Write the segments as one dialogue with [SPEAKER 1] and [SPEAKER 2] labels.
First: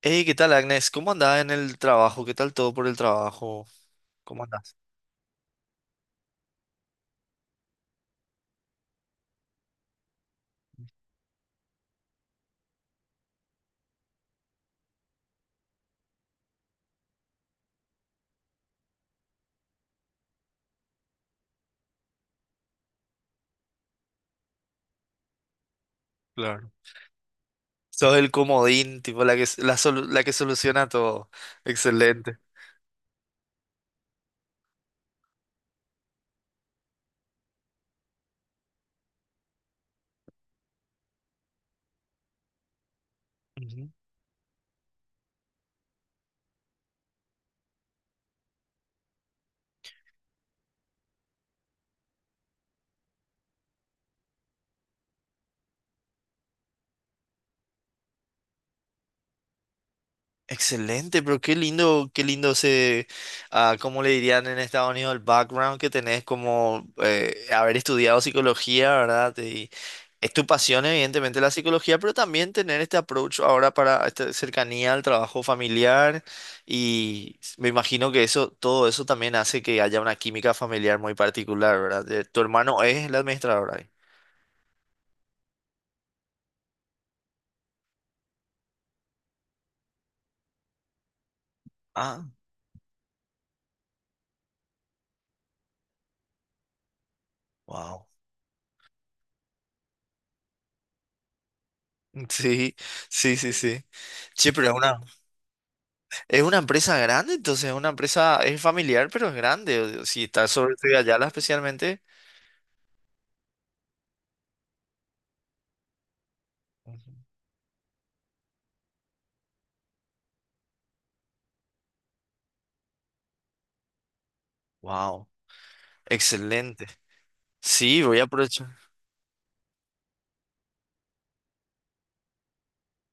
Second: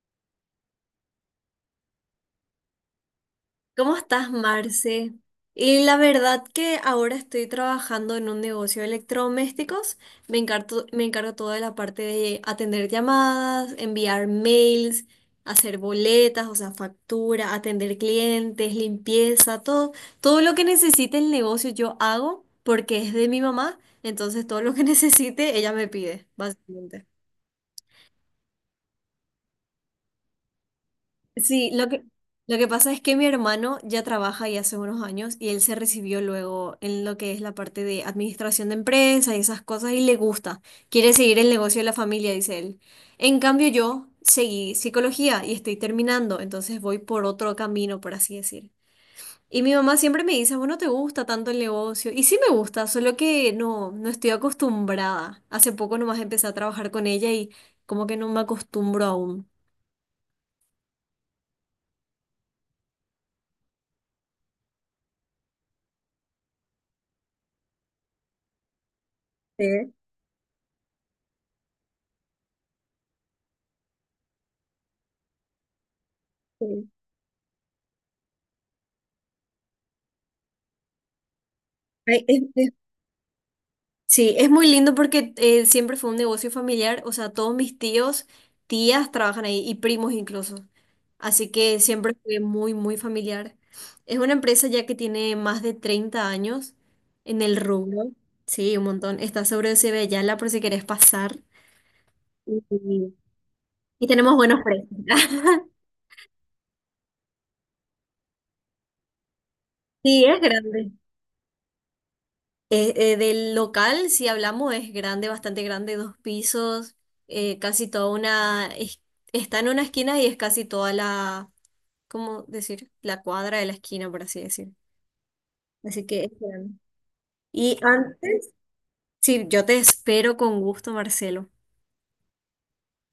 [SPEAKER 1] Hey, ¿qué tal, Agnes? ¿Cómo andás en el trabajo? ¿Qué tal todo por el trabajo?
[SPEAKER 2] ¿Cómo estás,
[SPEAKER 1] ¿Cómo andás?
[SPEAKER 2] Marce? Y la verdad que ahora estoy trabajando en un negocio de electrodomésticos. Me encargo toda la parte de atender llamadas, enviar mails, hacer boletas, o sea, factura, atender clientes, limpieza, todo, todo lo que necesite el negocio yo hago porque es de mi mamá, entonces todo lo que necesite ella me pide,
[SPEAKER 1] Claro.
[SPEAKER 2] básicamente.
[SPEAKER 1] Sos el comodín, tipo la que, la que soluciona todo.
[SPEAKER 2] Sí,
[SPEAKER 1] Excelente.
[SPEAKER 2] lo que pasa es que mi hermano ya trabaja y hace unos años y él se recibió luego en lo que es la parte de administración de empresa y esas cosas y le gusta. Quiere seguir el negocio de la familia, dice él. En cambio,
[SPEAKER 1] Ujú.
[SPEAKER 2] yo seguí psicología y estoy terminando, entonces voy por otro camino, por así decir. Y mi mamá siempre me dice, bueno, ¿te gusta tanto el negocio? Y sí me gusta, solo que no estoy acostumbrada. Hace poco nomás empecé a trabajar con ella y como que no me acostumbro aún.
[SPEAKER 1] Excelente, pero qué lindo ese, ah, ¿cómo le dirían en Estados Unidos el background que tenés como haber estudiado psicología? ¿Verdad? Es
[SPEAKER 2] Sí,
[SPEAKER 1] tu pasión, evidentemente, la psicología, pero también tener este approach ahora para esta cercanía al trabajo familiar.
[SPEAKER 2] sí.
[SPEAKER 1] Y me imagino que eso, todo eso también hace que haya una química familiar muy particular, ¿verdad?
[SPEAKER 2] Ay,
[SPEAKER 1] Tu
[SPEAKER 2] es,
[SPEAKER 1] hermano es la administradora ahí.
[SPEAKER 2] sí, es muy lindo porque siempre fue un negocio familiar, o sea, todos mis tíos, tías trabajan ahí y primos incluso. Así que siempre
[SPEAKER 1] Ah,
[SPEAKER 2] fue muy, muy familiar. Es una empresa ya que tiene más de 30 años en el
[SPEAKER 1] wow.
[SPEAKER 2] rubro. Sí, un montón. Está sobre Cebeyala por si querés pasar. Y,
[SPEAKER 1] Sí, sí, sí, sí.
[SPEAKER 2] y tenemos
[SPEAKER 1] Sí,
[SPEAKER 2] buenos
[SPEAKER 1] pero
[SPEAKER 2] precios.
[SPEAKER 1] es una empresa grande. Entonces es una empresa, es familiar, pero es grande. O sea,
[SPEAKER 2] Sí,
[SPEAKER 1] si
[SPEAKER 2] es
[SPEAKER 1] está sobre
[SPEAKER 2] grande.
[SPEAKER 1] Yala especialmente.
[SPEAKER 2] Del local, si hablamos, es grande, bastante grande, dos pisos, casi toda una, es- está en una esquina y es casi toda la, ¿cómo decir? La cuadra de la esquina, por así decir.
[SPEAKER 1] Wow,
[SPEAKER 2] Así que es grande.
[SPEAKER 1] excelente.
[SPEAKER 2] Y
[SPEAKER 1] Sí, voy a
[SPEAKER 2] antes,
[SPEAKER 1] aprovechar.
[SPEAKER 2] sí, yo te espero con gusto, Marcelo.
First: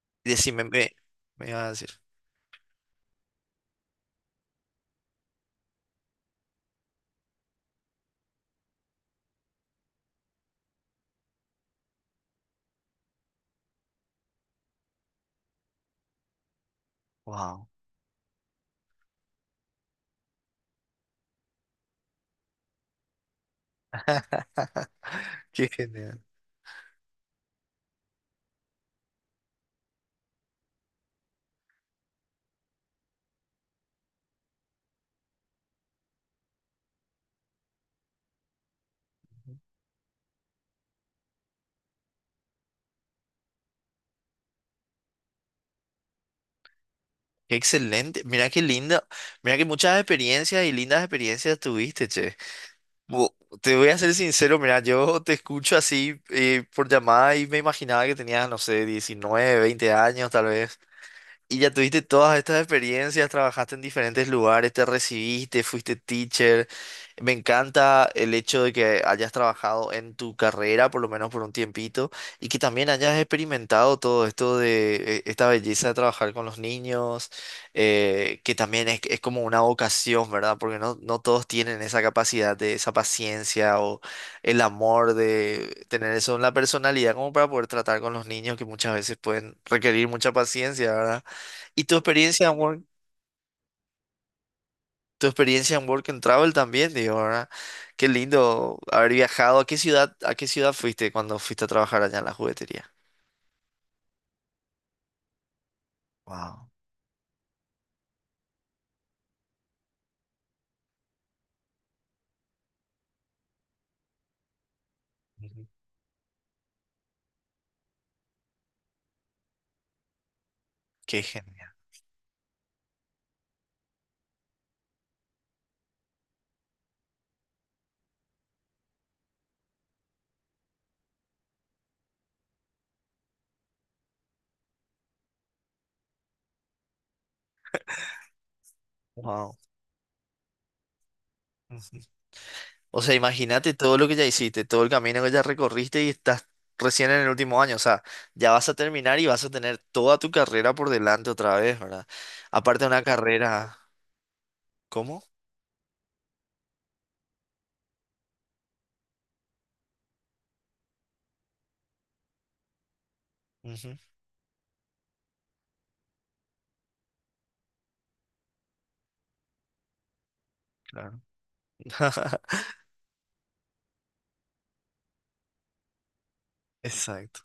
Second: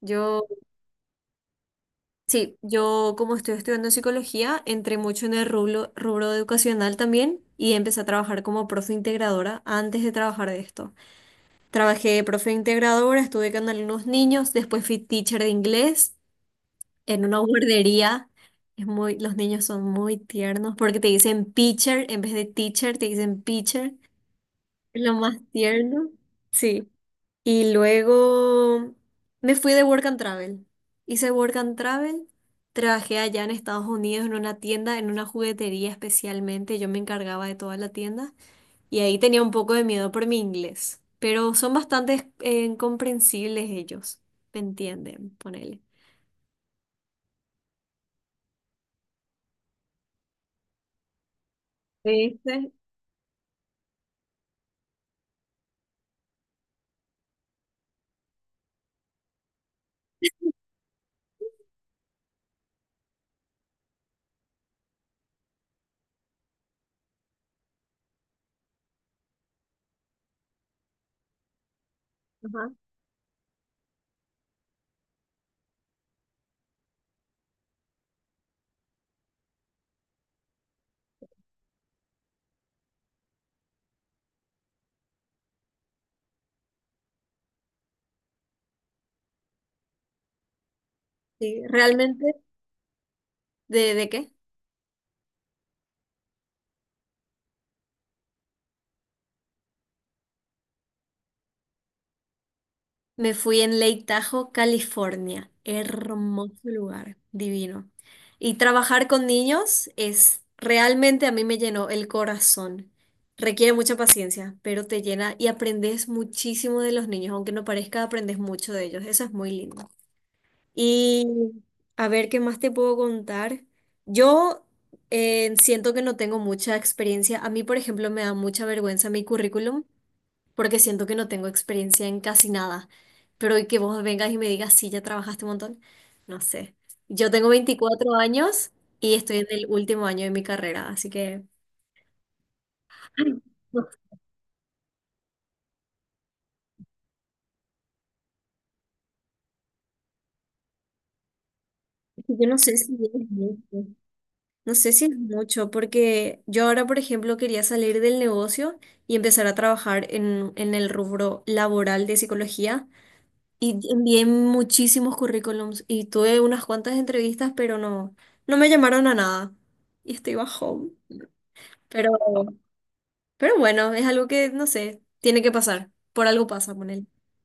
[SPEAKER 2] Yo,
[SPEAKER 1] Decime, me vas a decir.
[SPEAKER 2] sí, yo como estoy estudiando psicología, entré mucho en el rubro educacional también y empecé a trabajar como profe integradora antes de trabajar de esto. Trabajé de profe integradora, estuve con algunos niños, después fui teacher de inglés en una
[SPEAKER 1] Wow.
[SPEAKER 2] guardería. Es muy, los niños son muy tiernos porque te dicen pitcher en vez de teacher, te dicen pitcher. Es lo más
[SPEAKER 1] Qué
[SPEAKER 2] tierno.
[SPEAKER 1] genial.
[SPEAKER 2] Sí. Y luego me fui de Work and Travel. Hice Work and Travel. Trabajé allá en Estados Unidos en una tienda, en una juguetería especialmente. Yo me encargaba de toda la tienda. Y ahí tenía un poco de miedo por mi inglés, pero son bastante comprensibles ellos, me entienden, ponele.
[SPEAKER 1] Qué excelente. Mira qué linda. Mira que muchas experiencias y lindas experiencias tuviste, che.
[SPEAKER 2] ¿Viste?
[SPEAKER 1] Bu- Te voy a ser sincero, mira, yo te escucho así por llamada y me imaginaba que tenías, no sé, 19, 20 años tal vez. Y ya tuviste todas estas experiencias, trabajaste en diferentes lugares, te recibiste, fuiste teacher. Me encanta el hecho de que hayas trabajado en tu carrera, por lo menos por un tiempito, y que
[SPEAKER 2] Ajá,
[SPEAKER 1] también hayas experimentado todo esto de esta belleza de trabajar con los niños, que también es como una vocación, ¿verdad? Porque no, no todos tienen esa capacidad de esa paciencia o el amor de tener eso en la personalidad como para poder tratar con los niños, que muchas veces pueden requerir mucha paciencia, ¿verdad?
[SPEAKER 2] sí.
[SPEAKER 1] Y tu
[SPEAKER 2] ¿Realmente?
[SPEAKER 1] experiencia en
[SPEAKER 2] De qué?
[SPEAKER 1] tu experiencia en Work and Travel también, digo, ¿verdad? Qué lindo haber viajado. A qué ciudad fuiste cuando fuiste a trabajar allá en la juguetería?
[SPEAKER 2] Me fui en Lake Tahoe, California. Hermoso
[SPEAKER 1] Wow,
[SPEAKER 2] lugar, divino. Y trabajar con niños es realmente a mí me llenó el corazón. Requiere mucha paciencia, pero te llena y aprendes muchísimo de los niños, aunque no parezca, aprendes mucho de ellos. Eso es muy lindo.
[SPEAKER 1] qué
[SPEAKER 2] Y
[SPEAKER 1] genial.
[SPEAKER 2] a ver, ¿qué más te puedo contar? Yo siento que no tengo mucha experiencia. A mí, por ejemplo, me da mucha vergüenza mi currículum porque siento que no tengo experiencia en casi nada. Pero y que vos vengas y me digas, sí, ya trabajaste un montón. No sé. Yo tengo 24 años y estoy en
[SPEAKER 1] Wow.
[SPEAKER 2] el último año de mi carrera, así que...
[SPEAKER 1] O sea,
[SPEAKER 2] Ay,
[SPEAKER 1] imagínate
[SPEAKER 2] no,
[SPEAKER 1] todo lo que ya hiciste, todo el camino que ya recorriste y estás recién en el último año. O sea, ya vas a terminar y vas a tener toda tu carrera por delante otra vez, ¿verdad?
[SPEAKER 2] yo no sé
[SPEAKER 1] Aparte de
[SPEAKER 2] si...
[SPEAKER 1] una
[SPEAKER 2] es
[SPEAKER 1] carrera,
[SPEAKER 2] mucho. No sé si es
[SPEAKER 1] ¿cómo?
[SPEAKER 2] mucho, porque yo ahora, por ejemplo, quería salir del negocio y empezar a trabajar en el rubro laboral de psicología y
[SPEAKER 1] Ujú,
[SPEAKER 2] envié muchísimos currículums y tuve unas cuantas entrevistas, pero no, no me llamaron a nada y estoy bajón.
[SPEAKER 1] claro.
[SPEAKER 2] Pero, pero bueno, es algo que, no sé, tiene que pasar. Por algo pasa con él.
[SPEAKER 1] Exacto.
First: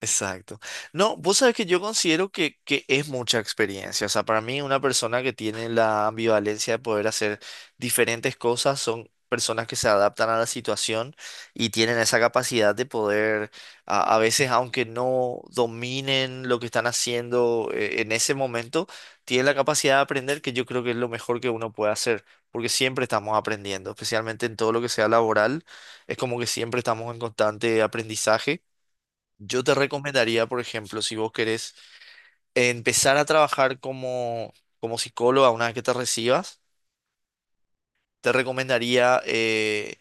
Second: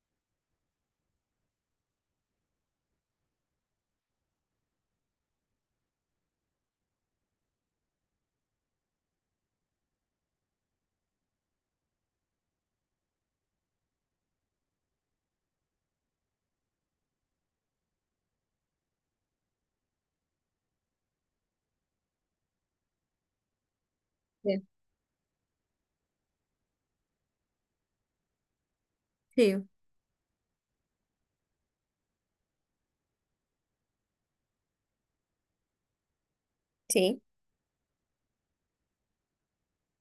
[SPEAKER 1] Exacto. No, vos sabés que yo considero que es mucha experiencia. O sea, para mí una persona que tiene la ambivalencia de poder hacer diferentes cosas son personas que se adaptan a la situación y tienen esa capacidad de poder, a veces, aunque no dominen lo que están haciendo en ese momento, tienen la capacidad de aprender, que yo creo que es lo mejor que uno puede hacer, porque siempre estamos aprendiendo, especialmente en
[SPEAKER 2] Sí,
[SPEAKER 1] todo lo que sea laboral, es como que siempre estamos en constante aprendizaje. Yo
[SPEAKER 2] sí,
[SPEAKER 1] te recomendaría, por ejemplo, si vos querés empezar a trabajar como psicóloga una vez que te recibas,
[SPEAKER 2] sí,
[SPEAKER 1] te recomendaría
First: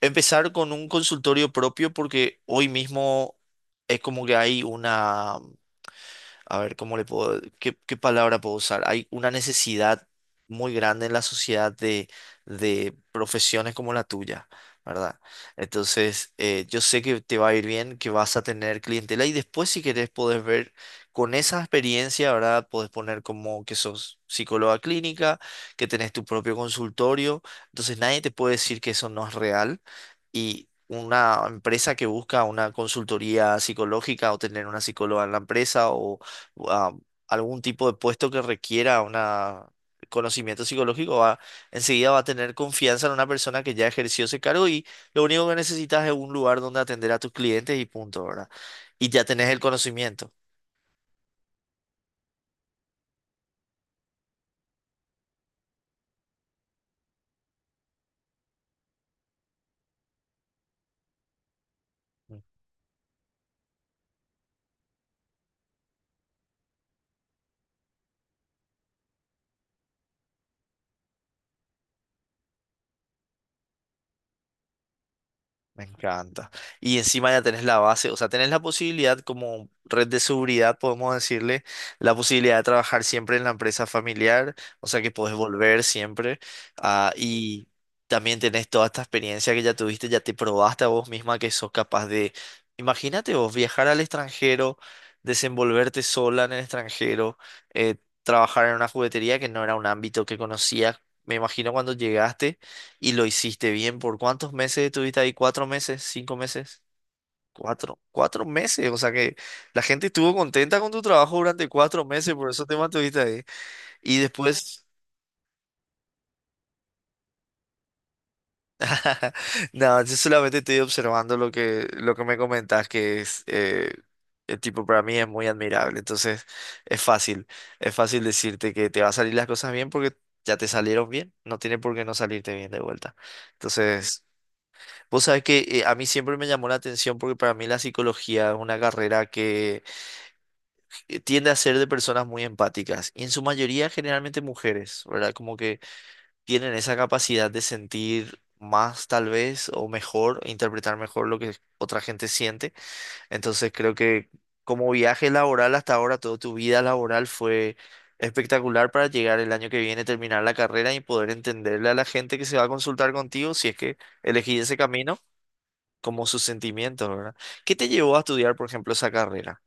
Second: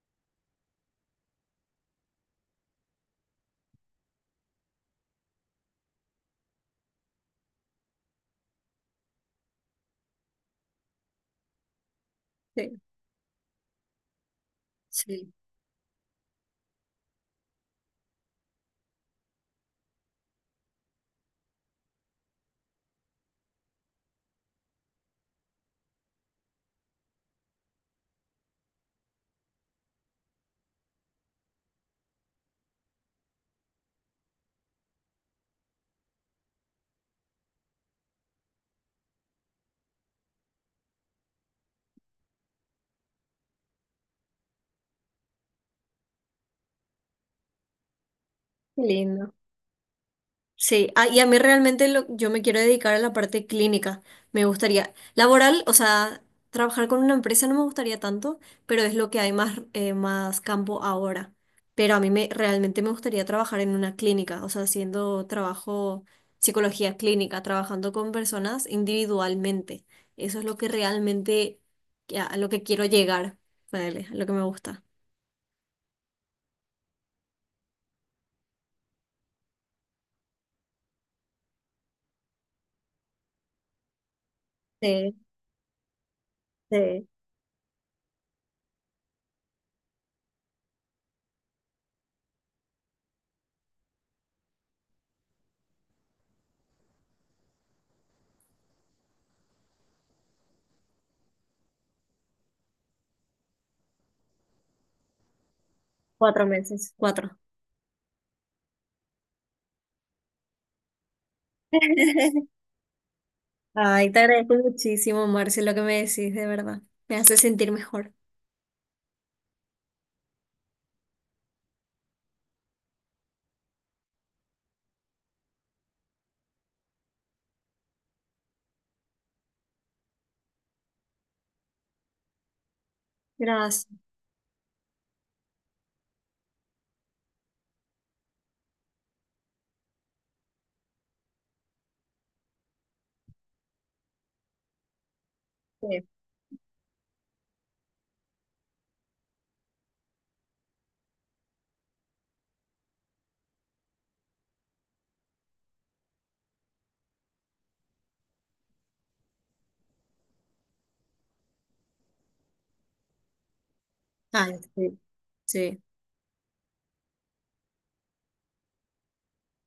[SPEAKER 1] empezar con un consultorio propio, porque hoy mismo es como que hay una, a ver, ¿cómo le puedo, qué palabra puedo usar? Hay una necesidad muy grande en la sociedad de,
[SPEAKER 2] sí,
[SPEAKER 1] de profesiones como la tuya, ¿verdad?
[SPEAKER 2] sí.
[SPEAKER 1] Entonces, yo sé que te va a ir bien, que vas a tener clientela, y después, si querés, podés ver con esa experiencia, ¿verdad? Podés poner como que sos psicóloga clínica, que tenés tu propio consultorio, entonces nadie te puede decir que eso no es real. Y una empresa que busca una consultoría psicológica o tener una psicóloga en la empresa o a algún tipo de puesto que requiera una, conocimiento psicológico, va, enseguida va a tener confianza en una persona que ya ejerció ese cargo, y lo único que necesitas es un lugar donde atender a tus clientes y punto, ¿verdad?
[SPEAKER 2] Qué
[SPEAKER 1] Y ya
[SPEAKER 2] lindo.
[SPEAKER 1] tenés el conocimiento.
[SPEAKER 2] Sí, ah, y a mí realmente lo- yo me quiero dedicar a la parte clínica. Me gustaría, laboral, o sea, trabajar con una empresa no me gustaría tanto, pero es lo que hay más, más campo ahora. Pero a mí me, realmente me gustaría trabajar en una clínica, o sea, haciendo trabajo, psicología clínica, trabajando con personas individualmente. Eso es lo que realmente, que- a lo que quiero llegar, ponele, a lo que me gusta.
[SPEAKER 1] Me encanta. Y encima ya tenés la base. O sea, tenés la posibilidad, como red de seguridad, podemos decirle, la posibilidad de trabajar siempre en la empresa familiar, o sea que
[SPEAKER 2] Sí,
[SPEAKER 1] podés volver siempre.
[SPEAKER 2] sí,
[SPEAKER 1] Ah, y también tenés toda esta experiencia que ya tuviste. Ya te probaste a vos misma que sos capaz de, imagínate vos, viajar al extranjero, desenvolverte sola en el extranjero, eh, trabajar en una juguetería que no era un ámbito que conocías. Me imagino cuando llegaste y lo hiciste bien. ¿Por cuántos meses estuviste ahí? ¿4 meses? ¿Cinco
[SPEAKER 2] cuatro
[SPEAKER 1] meses?
[SPEAKER 2] meses. Cuatro.
[SPEAKER 1] 4. 4 meses. O sea que la gente estuvo contenta con tu trabajo durante 4 meses, por eso te mantuviste ahí.
[SPEAKER 2] Ay,
[SPEAKER 1] Y
[SPEAKER 2] te agradezco
[SPEAKER 1] después...
[SPEAKER 2] muchísimo, Marce, lo que me decís, de verdad. Me hace sentir mejor.
[SPEAKER 1] No, yo solamente estoy observando lo que me comentás, que es... el tipo para mí es muy admirable. Entonces es fácil. Es fácil decirte que te va a salir las cosas bien porque... ya te salieron bien, no tiene por qué no salirte bien de vuelta.
[SPEAKER 2] Gracias.
[SPEAKER 1] Entonces, vos sabés que a mí siempre me llamó la atención, porque para mí la psicología es una carrera que tiende a ser de personas muy empáticas y, en su mayoría, generalmente mujeres, ¿verdad? Como que
[SPEAKER 2] Sí.
[SPEAKER 1] tienen esa capacidad de sentir más tal vez o mejor, e interpretar mejor lo que otra gente siente. Entonces creo que, como viaje laboral hasta ahora, toda tu vida laboral fue espectacular para llegar el año que viene, terminar la carrera y poder entenderle a la gente que se va a consultar contigo, si es que elegí
[SPEAKER 2] Ay,
[SPEAKER 1] ese
[SPEAKER 2] sí.
[SPEAKER 1] camino,
[SPEAKER 2] Sí.
[SPEAKER 1] como sus sentimientos, ¿verdad? ¿Qué te llevó a estudiar, por ejemplo, esa carrera?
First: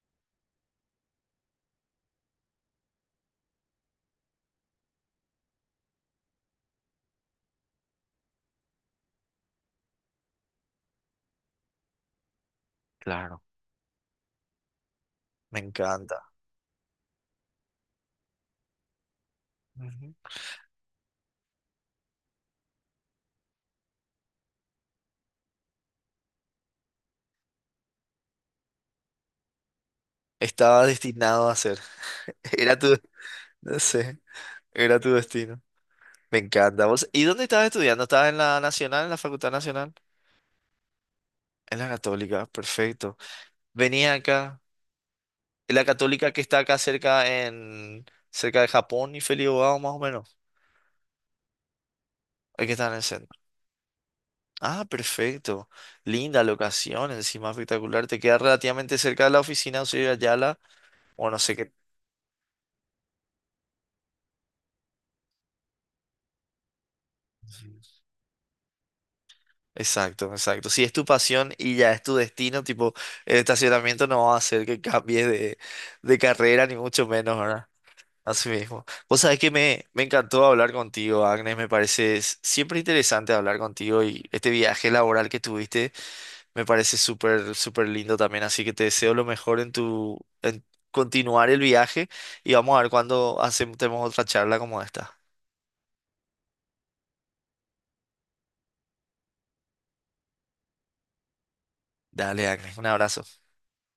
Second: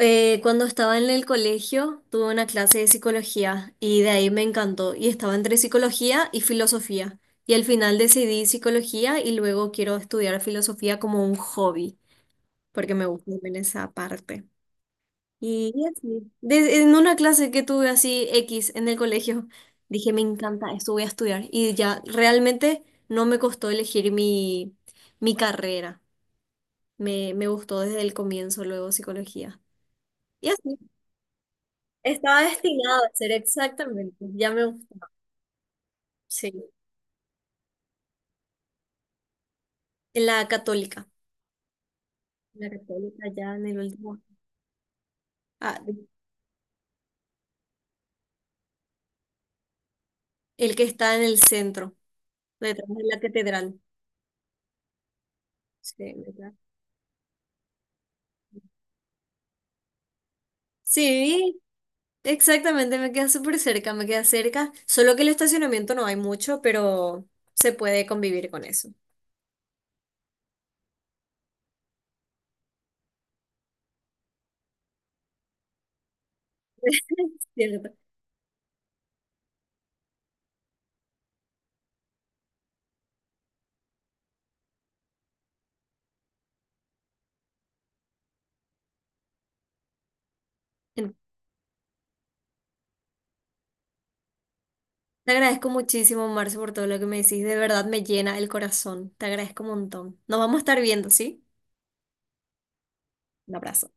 [SPEAKER 2] Cuando estaba en el colegio, tuve una clase de psicología y de ahí me encantó. Y estaba entre psicología y filosofía. Y al final decidí psicología y luego quiero estudiar filosofía como un hobby, porque me gusta
[SPEAKER 1] Claro,
[SPEAKER 2] también esa parte.
[SPEAKER 1] me
[SPEAKER 2] Y
[SPEAKER 1] encanta.
[SPEAKER 2] así. De- en una clase que tuve así X en el colegio, dije,
[SPEAKER 1] Ujú.
[SPEAKER 2] me encanta esto, voy a estudiar. Y ya realmente no me costó elegir mi carrera. Me gustó desde el comienzo, luego psicología. Y así.
[SPEAKER 1] Estaba destinado a ser.
[SPEAKER 2] Estaba
[SPEAKER 1] Era tu,
[SPEAKER 2] destinado a ser
[SPEAKER 1] no sé,
[SPEAKER 2] exactamente, ya me gustó.
[SPEAKER 1] era tu destino. Me
[SPEAKER 2] Sí,
[SPEAKER 1] encanta. ¿Y dónde estabas estudiando? ¿Estabas en la Nacional, en la Facultad Nacional?
[SPEAKER 2] en la católica.
[SPEAKER 1] En la Católica,
[SPEAKER 2] La
[SPEAKER 1] perfecto.
[SPEAKER 2] católica ya en el
[SPEAKER 1] Venía
[SPEAKER 2] último.
[SPEAKER 1] acá, en
[SPEAKER 2] Ah,
[SPEAKER 1] la Católica que está acá cerca, en, cerca de Japón y Felibao, más o menos.
[SPEAKER 2] el que está en el centro,
[SPEAKER 1] Hay que
[SPEAKER 2] detrás
[SPEAKER 1] estar en el
[SPEAKER 2] de la
[SPEAKER 1] centro.
[SPEAKER 2] catedral.
[SPEAKER 1] Ah, perfecto.
[SPEAKER 2] Sí,
[SPEAKER 1] Linda
[SPEAKER 2] ¿verdad?
[SPEAKER 1] locación, encima espectacular. Te queda relativamente cerca de la oficina, soy de Ayala. O no sé
[SPEAKER 2] Sí,
[SPEAKER 1] qué.
[SPEAKER 2] exactamente, me queda súper cerca, me queda cerca, solo que el estacionamiento no hay mucho, pero se puede convivir con eso.
[SPEAKER 1] Exacto, exacto. Si es tu pasión y ya es tu destino, tipo, el estacionamiento no va a hacer que cambies de carrera, ni mucho menos, ¿verdad?
[SPEAKER 2] Cierto.
[SPEAKER 1] Así mismo. Vos sabés que me encantó hablar contigo, Agnes. Me parece s- siempre interesante hablar contigo, y este viaje laboral que tuviste me parece súper, súper lindo también. Así que te deseo lo mejor en continuar el viaje, y vamos a ver cuándo hacemos tenemos otra charla como esta.
[SPEAKER 2] Te agradezco muchísimo, Marce, por todo lo que me decís, de verdad me llena el corazón, te agradezco un montón. Nos vamos a estar viendo, ¿sí?
[SPEAKER 1] Dale, Agnes, un abrazo.
[SPEAKER 2] Un abrazo.